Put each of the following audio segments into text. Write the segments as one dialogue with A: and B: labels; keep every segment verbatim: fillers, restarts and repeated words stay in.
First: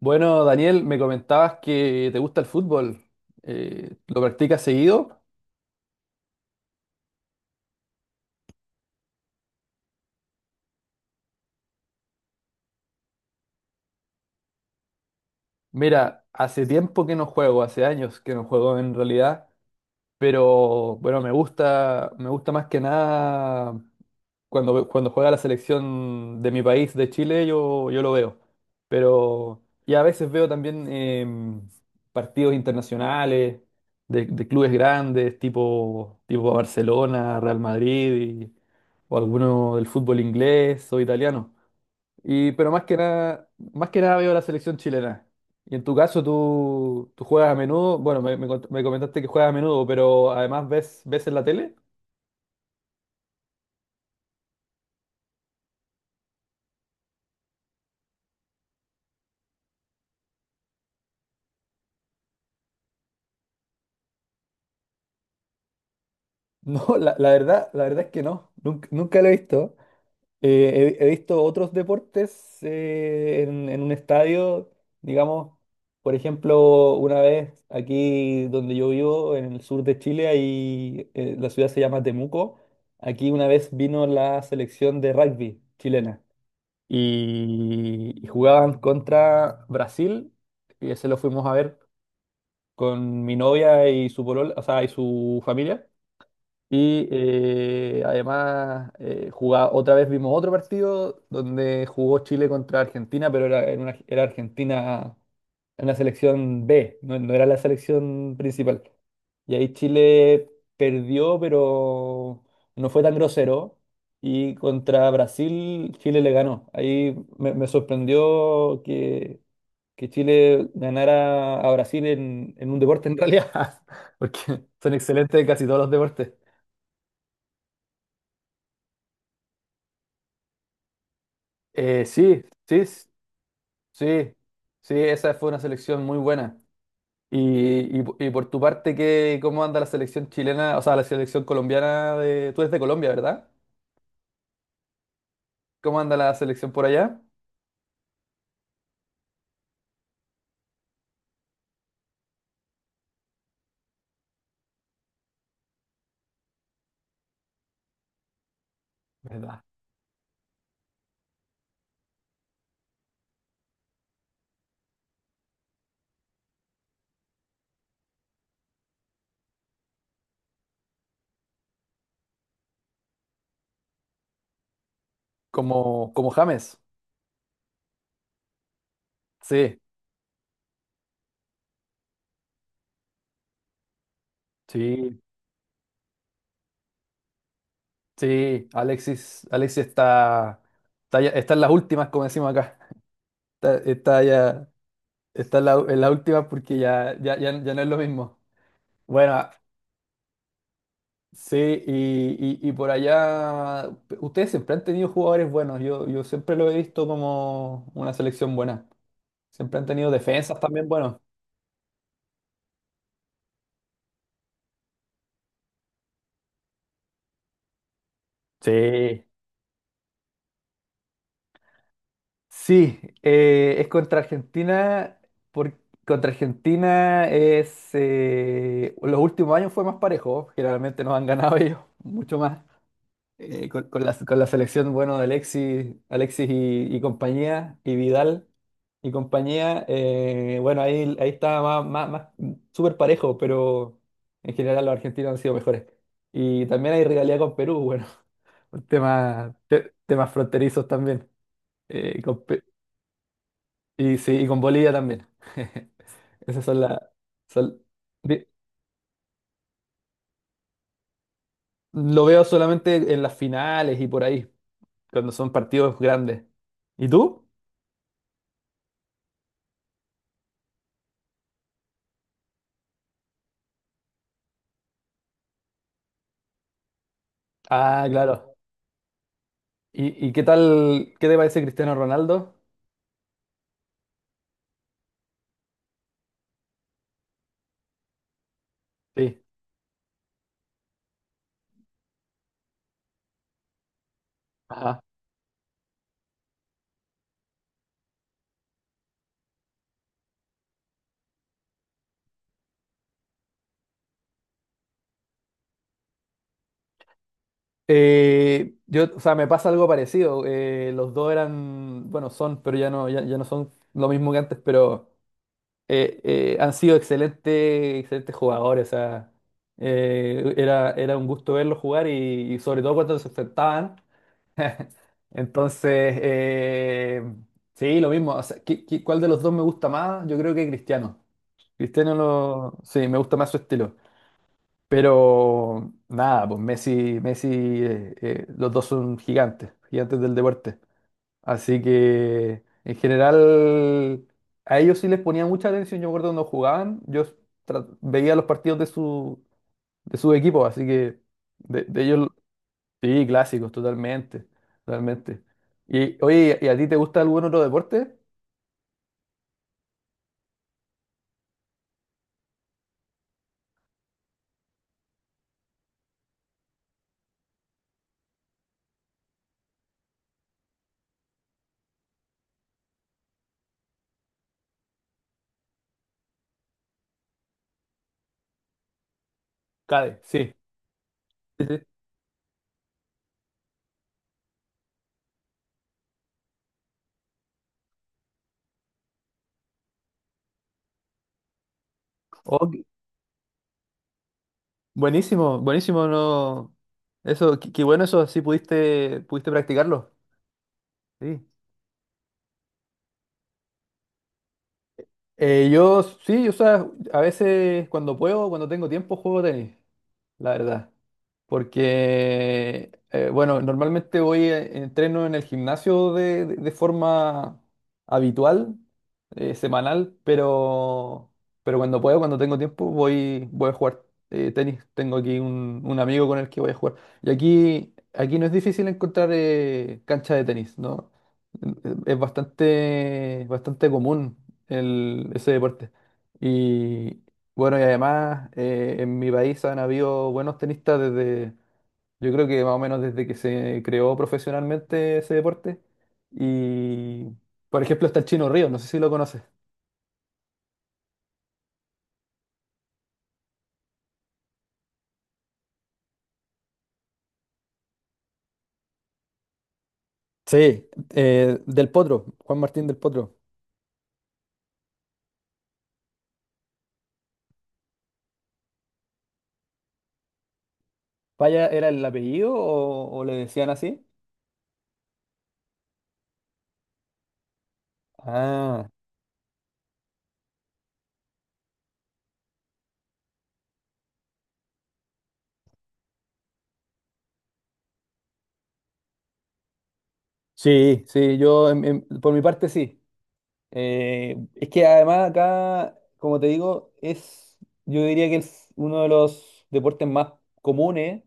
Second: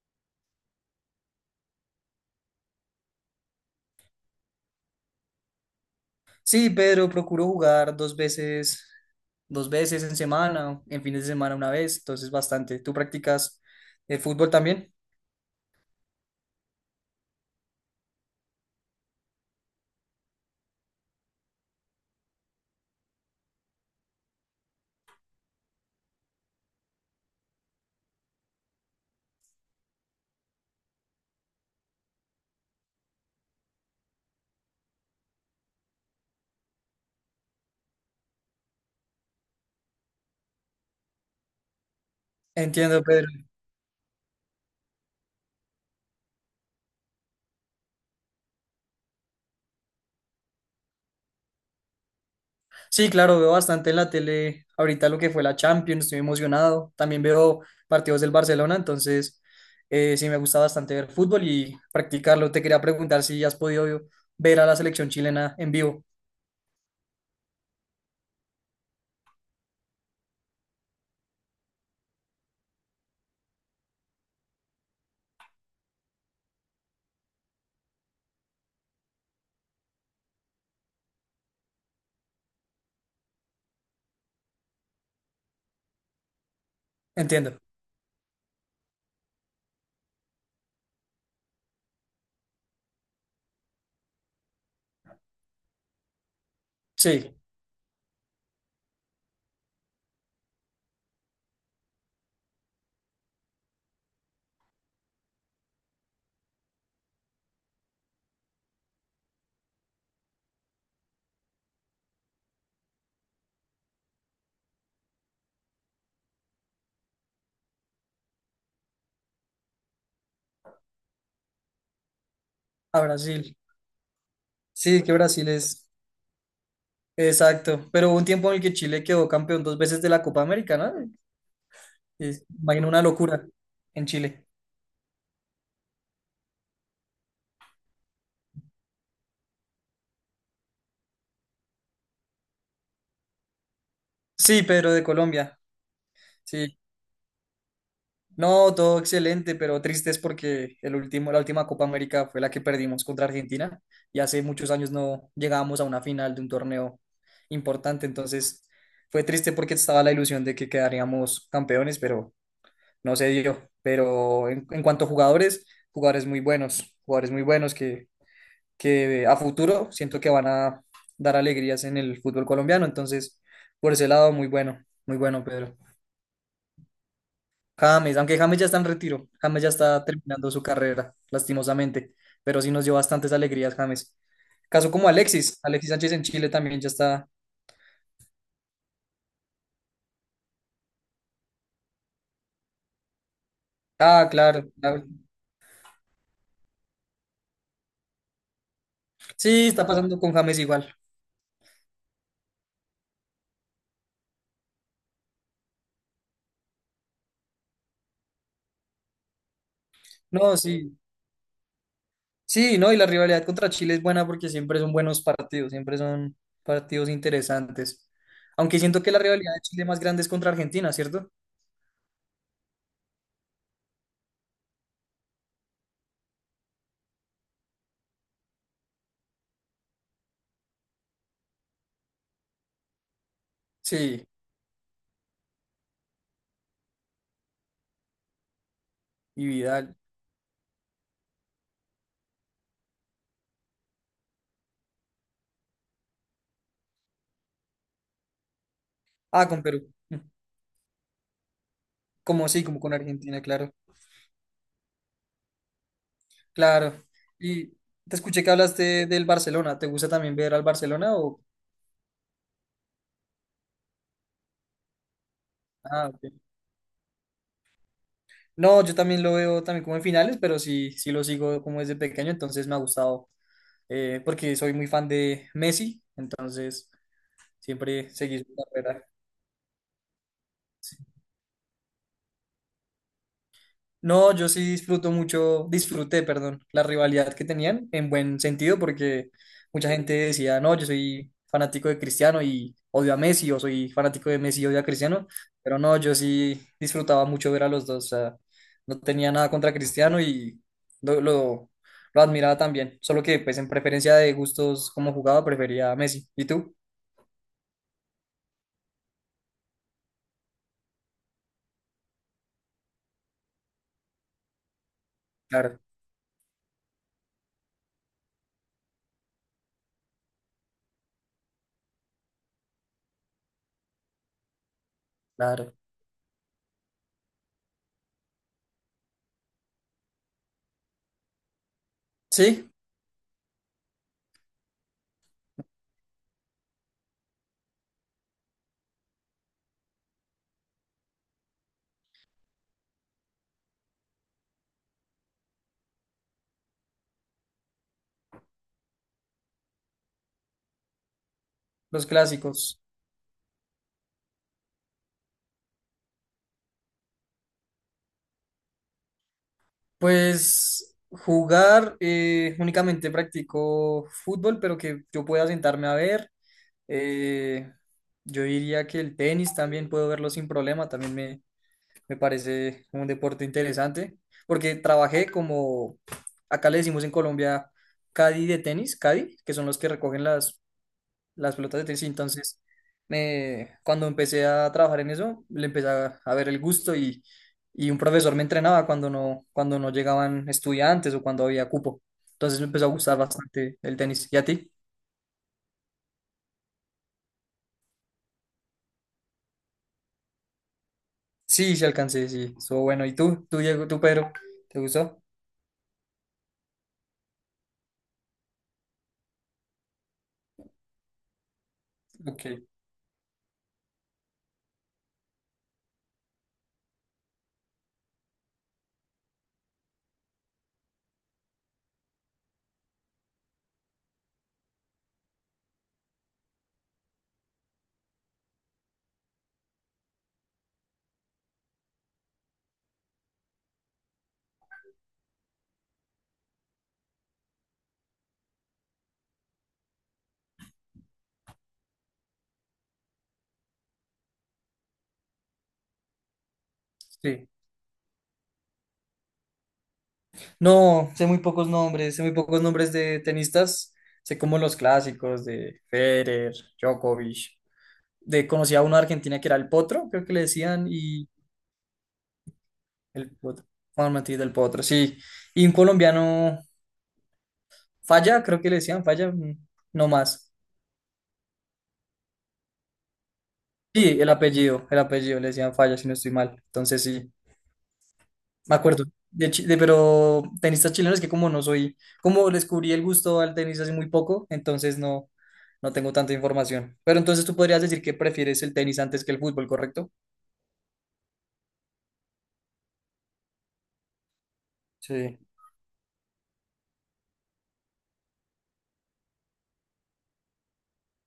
A: Bueno, Daniel, me comentabas que te gusta el fútbol. Eh, ¿lo practicas seguido?
B: Sí, Pedro, procuro jugar dos veces, dos veces en semana, en fines de semana una vez, entonces bastante. ¿Tú practicas el fútbol también?
A: Mira, hace tiempo que no juego, hace años que no juego en realidad, pero bueno, me gusta, me gusta más que nada Cuando, cuando juega la selección de mi país, de Chile, yo, yo lo veo. Pero, y a veces veo también em, partidos internacionales de, de clubes grandes, tipo, tipo Barcelona, Real Madrid, y- o alguno del fútbol inglés o italiano. Y, pero más que
B: Entiendo, Pedro.
A: nada, más que nada veo la selección chilena. Y en tu caso, tú, tú juegas a menudo, bueno, me, me cont- me comentaste que juegas a menudo, pero además ves, ves en la tele.
B: Sí, claro, veo bastante en la tele ahorita lo que fue la Champions, estoy emocionado. También veo partidos del Barcelona, entonces eh, sí me gusta bastante ver fútbol y practicarlo. Te quería preguntar si has podido ver a la selección chilena en vivo.
A: No, la, la verdad, la verdad es que no, nunca, nunca lo he visto. Eh, he, he visto otros deportes eh, en, en un estadio, digamos, por ejemplo, una vez aquí donde yo vivo, en el sur de Chile, ahí, eh, la ciudad se llama Temuco. Aquí una vez vino la selección de rugby chilena
B: Entiendo.
A: y, y jugaban contra Brasil y ese lo fuimos a ver con mi novia y su polola, o sea, y su familia. Y
B: Sí,
A: eh, además, eh, jugá- otra vez vimos otro partido donde jugó Chile contra Argentina, pero era, en una- era Argentina en la selección B, no, no era la selección principal. Y ahí Chile perdió, pero no fue tan grosero. Y contra Brasil, Chile le ganó. Ahí me, me sorprendió que, que Chile ganara a Brasil en, en un
B: a
A: deporte en
B: Brasil.
A: realidad, porque son
B: Sí, que
A: excelentes
B: Brasil
A: en casi todos
B: es.
A: los deportes.
B: Exacto, pero hubo un tiempo en el que Chile quedó campeón dos veces de la Copa América, ¿no?
A: Eh, sí,
B: Es-
A: sí,
B: imagino una locura en
A: sí,
B: Chile.
A: sí, esa fue una selección muy buena. Y, y, y por tu parte, ¿qué, cómo anda la selección chilena, o sea, la selección colombiana de... Tú eres de Colombia, ¿verdad?
B: Sí, pero de Colombia.
A: ¿Cómo anda la selección
B: Sí.
A: por allá?
B: No, todo excelente, pero triste es porque el último, la última Copa América fue la que perdimos contra Argentina, y hace muchos años no llegábamos a una final de un torneo importante, entonces fue triste
A: ¿Verdad?
B: porque estaba la ilusión de que quedaríamos campeones, pero no se dio. Pero en, en cuanto a jugadores, jugadores muy buenos, jugadores muy buenos que que a futuro siento que van a dar alegrías en el fútbol colombiano. Entonces, por ese lado, muy bueno, muy bueno, Pedro.
A: Como, como James.
B: James, aunque James ya está en retiro, James ya
A: Sí,
B: está terminando su carrera, lastimosamente, pero sí nos dio bastantes alegrías, James. Caso como
A: sí,
B: Alexis, Alexis Sánchez en Chile también ya está.
A: sí. Alexis, Alexis está, está, ya- está en las últimas, como decimos acá. Está, está
B: Ah,
A: ya,
B: claro, claro.
A: está en la- en las últimas porque ya, ya, ya, ya no es lo mismo. Bueno,
B: Sí, está pasando con James igual.
A: sí, y, y- y por allá, ustedes siempre han tenido jugadores buenos, yo, yo siempre lo he visto como una selección buena, siempre han tenido
B: No,
A: defensas también
B: sí.
A: buenos.
B: Sí, no, y la rivalidad contra Chile es buena porque siempre son buenos partidos, siempre son partidos interesantes. Aunque siento que la
A: Sí,
B: rivalidad de Chile más grande es contra Argentina, ¿cierto?
A: sí, eh, es contra Argentina, por, contra Argentina es, eh, los últimos años fue más parejo, generalmente nos han ganado ellos mucho más, eh, con, con la,
B: Sí,
A: con la selección, bueno, de Alexis, Alexis y, y compañía, y Vidal y
B: y
A: compañía,
B: Vidal.
A: eh, bueno, ahí, ahí estaba más, más, más súper parejo, pero en general los argentinos han sido mejores. Y también hay rivalidad con Perú, bueno, por
B: Ah,
A: temas,
B: con Perú.
A: te-
B: Mm.
A: temas fronterizos también, eh, y, con,
B: Como
A: Pe-
B: sí, como con Argentina, claro.
A: y sí, y con Bolivia también. Esas son las...
B: Claro. Y
A: son-
B: te escuché
A: vi-
B: que hablaste del Barcelona. ¿Te gusta también ver al Barcelona o...?
A: lo veo solamente en las finales y por ahí, cuando son partidos
B: Ah, ok.
A: grandes. ¿Y tú?
B: No, yo también lo veo también como en finales, pero sí, sí lo sigo como desde pequeño, entonces me ha gustado, eh, porque soy muy fan de Messi, entonces
A: Ah,
B: siempre seguí su
A: claro.
B: carrera.
A: ¿Y, y qué tal, qué te parece Cristiano Ronaldo?
B: No, yo sí disfruto mucho, disfruté, perdón, la rivalidad que tenían en buen sentido porque
A: Sí,
B: mucha gente decía, no, yo soy fanático de Cristiano y odio a Messi, o soy fanático de Messi y odio a
A: ajá.
B: Cristiano, pero no, yo sí disfrutaba mucho ver a los dos, o sea, no tenía nada contra Cristiano y lo, lo, lo admiraba también, solo que pues en preferencia de gustos como jugaba prefería a Messi. ¿Y tú?
A: Eh, yo, o sea, me pasa algo parecido. Eh, los dos eran, bueno, son, pero ya no, ya, ya no son lo mismo que antes, pero
B: Claro,
A: eh, eh, han sido excelentes, excelentes jugadores. O sea, eh, era, era un gusto verlos jugar y, y sobre todo cuando se enfrentaban.
B: claro.
A: Entonces, eh, sí, lo mismo. O sea, ¿qué- qué- cuál de los dos me gusta más? Yo creo que Cristiano. Cristiano
B: Sí,
A: lo, sí, me gusta más su estilo. Pero nada, pues Messi, Messi, eh, eh, los dos son gigantes, gigantes del deporte. Así que en general a ellos sí les ponía mucha atención. Yo recuerdo cuando jugaban, yo tra- veía los partidos de su, de su equipo, así que de, de
B: los
A: ellos
B: clásicos.
A: sí, clásicos, totalmente, totalmente. Y oye, ¿y a ti te gusta algún otro deporte?
B: Pues jugar, eh, únicamente practico fútbol, pero que yo pueda sentarme a ver. Eh, yo diría que el tenis también puedo verlo sin problema, también me, me parece un deporte interesante, porque trabajé como, acá le decimos en Colombia, caddy de tenis, caddy, que son los que
A: Cade,
B: recogen
A: sí.
B: las las
A: Sí, sí.
B: pelotas de tenis. Y entonces, me, cuando empecé a trabajar en eso, le empecé a, a ver el gusto y, y un profesor me entrenaba cuando no, cuando no llegaban estudiantes o cuando había cupo. Entonces me
A: Oh, qué-
B: empezó a gustar bastante el tenis. ¿Y a ti?
A: buenísimo, buenísimo, no. Eso, qué, qué bueno eso, sí pudiste, pudiste practicarlo. Sí.
B: Sí, sí alcancé, sí, estuvo bueno. ¿Y tú? ¿Tú, Diego, tú, Pedro? ¿Te gustó?
A: Eh, yo sí, o sea, a veces cuando puedo, cuando tengo tiempo, juego tenis, la verdad.
B: Ok,
A: Porque, eh, bueno, normalmente voy, eh, entreno en el gimnasio de, de- de forma habitual, eh, semanal, pero, pero cuando puedo, cuando tengo tiempo, voy, voy a jugar eh, tenis. Tengo aquí un, un amigo con el que voy a jugar. Y aquí, aquí no es difícil encontrar eh, cancha de tenis, ¿no? Es bastante, bastante común. El, ese deporte. Y bueno, y además eh, en mi país han habido buenos tenistas desde, yo creo que más o menos desde que se creó profesionalmente ese deporte. Y
B: sí.
A: por ejemplo está el Chino Ríos, no sé si lo conoces.
B: No, sé muy pocos nombres, sé muy pocos nombres de tenistas. Sé como los clásicos de Federer, Djokovic. De, conocí a uno de Argentina que era el Potro, creo que le decían,
A: Sí,
B: y
A: eh, del Potro, Juan Martín del
B: el
A: Potro.
B: Potro. Juan Martí del Potro, sí. Y un colombiano, Falla, creo que le decían Falla, mm, no más.
A: ¿Paya era el apellido o, o le decían así?
B: Sí, el apellido, el apellido, le decían Falla, si no estoy mal. Entonces sí, me
A: Ah,
B: acuerdo. De, chi- de- pero tenistas chilenos que como no soy, como descubrí el gusto al tenis hace muy poco, entonces no, no tengo tanta información. Pero entonces tú podrías decir que prefieres el tenis antes que el fútbol, ¿correcto?
A: sí, sí, yo en- en- por mi parte sí. Eh, es que además
B: Sí.
A: acá, como te digo, es, yo diría que es uno de los deportes más comunes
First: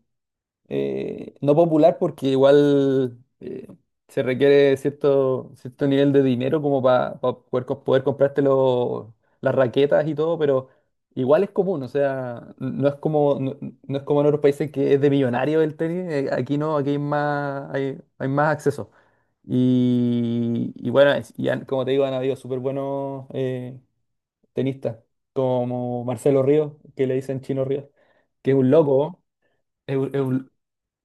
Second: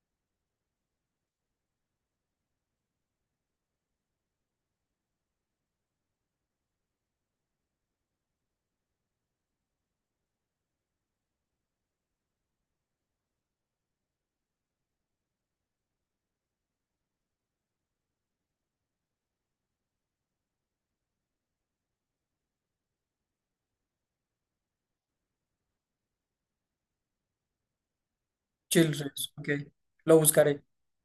A: eh, no popular porque igual eh, se requiere cierto, cierto nivel de dinero como para poder, co- poder comprarte los- las raquetas y todo, pero igual es común, o sea, no es como, no, no es como en otros países que es de millonario el tenis, eh, aquí no, aquí hay más, hay, hay más acceso. Y, y bueno, es- y han- como te digo, han habido súper buenos eh, tenistas, como Marcelo Ríos, que le dicen Chino Ríos, que es un
B: Chile,
A: loco,
B: ok,
A: es un,
B: lo
A: es un-
B: buscaré.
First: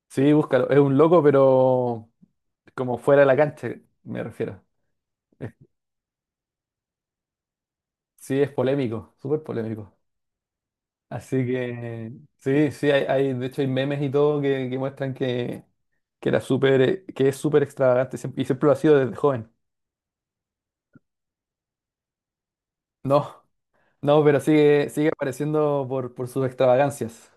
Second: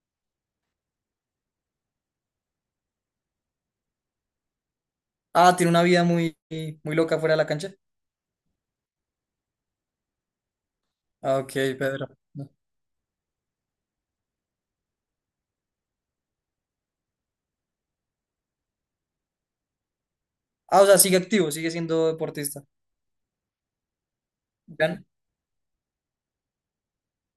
A: Sí, búscalo. Es un loco, pero como fuera de la cancha, me refiero.
B: Ah, tiene una vida muy, muy loca fuera de la cancha.
A: Sí, es polémico, súper polémico.
B: Ah,
A: Así
B: ok, Pedro.
A: que sí, sí, hay, hay- de hecho hay memes y todo que, que muestran que, que era súper, eh, que es súper extravagante siempre- y siempre lo ha sido desde joven.
B: Ah, o sea, sigue activo, sigue siendo deportista.
A: No, no, pero sigue,
B: Ya-
A: sigue apareciendo por, por sus extravagancias.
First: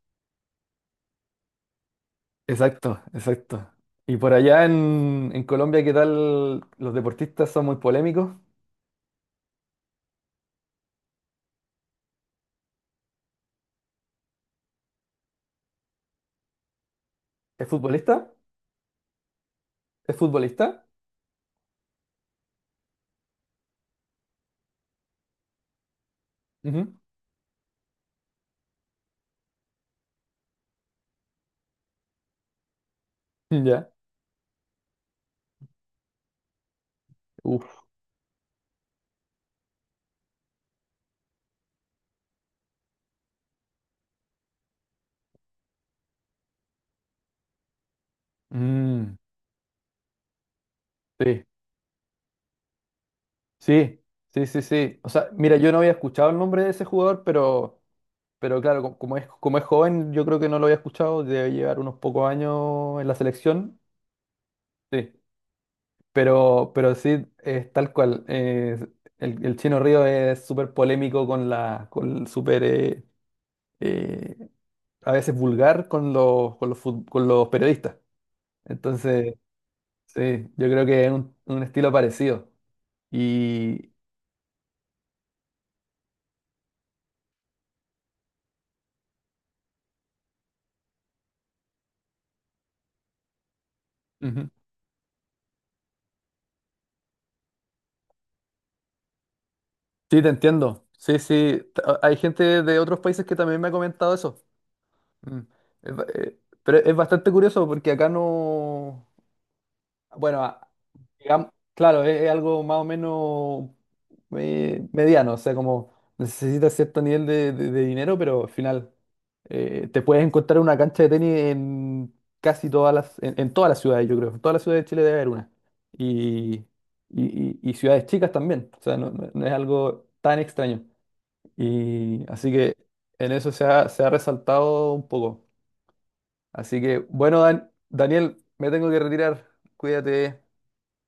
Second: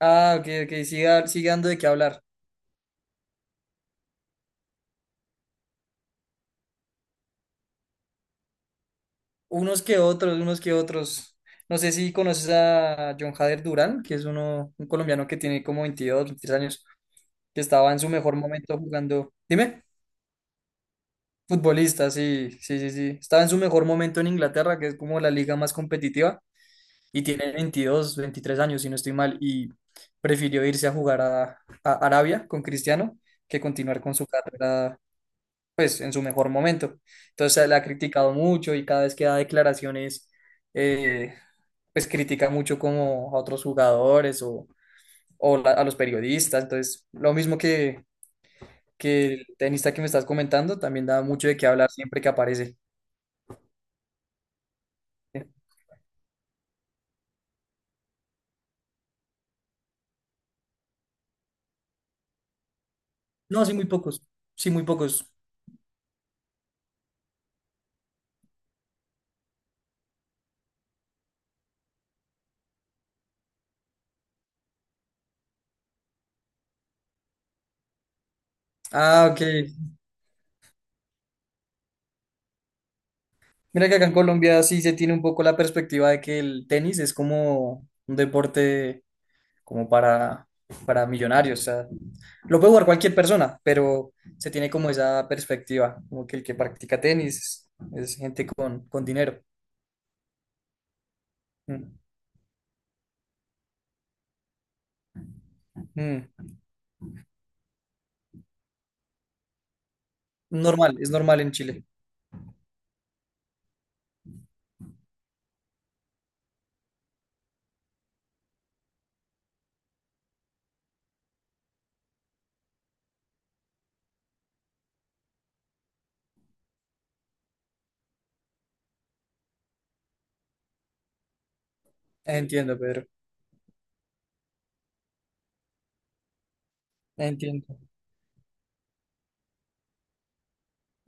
B: ah, ok, ok, siga- sigue dando de qué hablar.
A: Exacto, exacto. Y por allá en, en Colombia, ¿qué tal? Los deportistas son muy polémicos.
B: Unos que otros, unos que otros. No sé si conoces a John Jader Durán, que es uno, un colombiano que tiene como veintidós, veintitrés años, que
A: ¿Es
B: estaba en su
A: futbolista?
B: mejor momento jugando. Dime,
A: ¿Es futbolista?
B: futbolista, sí, sí, sí, sí. Estaba en su mejor momento en Inglaterra, que es como la liga más competitiva,
A: Ujú.
B: y tiene veintidós, veintitrés años, si no estoy mal, y prefirió irse a jugar a, a Arabia con Cristiano que
A: Ya.
B: continuar con su carrera pues en su mejor momento. Entonces la
A: Uf.
B: ha criticado mucho y cada vez que da declaraciones, eh, pues critica mucho como a otros jugadores o, o la- a los periodistas. Entonces, lo mismo que,
A: Mm.
B: que el tenista que me estás comentando, también da
A: Sí,
B: mucho de qué hablar siempre que aparece.
A: sí, sí, sí, sí. O sea, mira, yo no había escuchado el nombre de ese jugador, pero, pero claro, co- como es, como es joven, yo creo que no lo había escuchado, debe llevar unos pocos años en la
B: No, sí,
A: selección.
B: muy pocos. Sí, muy
A: Sí.
B: pocos.
A: Pero, pero sí, es tal cual. eh, el, el Chino Río es súper polémico con la, con súper, eh, eh, a veces vulgar con los, con los, fut- con los periodistas.
B: Ah,
A: Entonces,
B: ok.
A: sí, yo creo que es un, un estilo parecido.
B: Mira
A: Y,
B: que acá en Colombia sí se tiene un poco la perspectiva de que el tenis es como un deporte como para, para millonarios. O sea, lo puede jugar cualquier persona, pero se tiene como esa perspectiva, como que el que practica tenis es, gente con, con dinero.
A: sí, te entiendo. Sí, sí. T-
B: Mm,
A: a- Hay gente de otros países que también me ha comentado eso. Mm. Es ba- eh,
B: mm.
A: pero es bastante curioso porque acá no... Bueno, a-
B: Normal, es normal
A: digamos,
B: en Chile.
A: claro, es, es algo más o menos eh, mediano, o sea, como necesitas cierto nivel de, de- de dinero, pero al final eh, te puedes encontrar una cancha de tenis en casi todas las, en, en todas las ciudades, yo creo. En todas las ciudades de Chile debe haber una. Y, y, y- y ciudades chicas también. O sea, no no- no es algo tan extraño. Y así que
B: Entiendo, Pedro.
A: en eso se ha, se ha resaltado un poco. Así que, bueno, Dan-
B: Entiendo.
A: Daniel, me tengo que retirar. Cuídate,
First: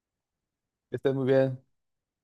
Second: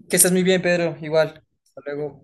B: Que estés muy bien,
A: que
B: Pedro.
A: estés muy
B: Igual.
A: bien.
B: Hasta luego.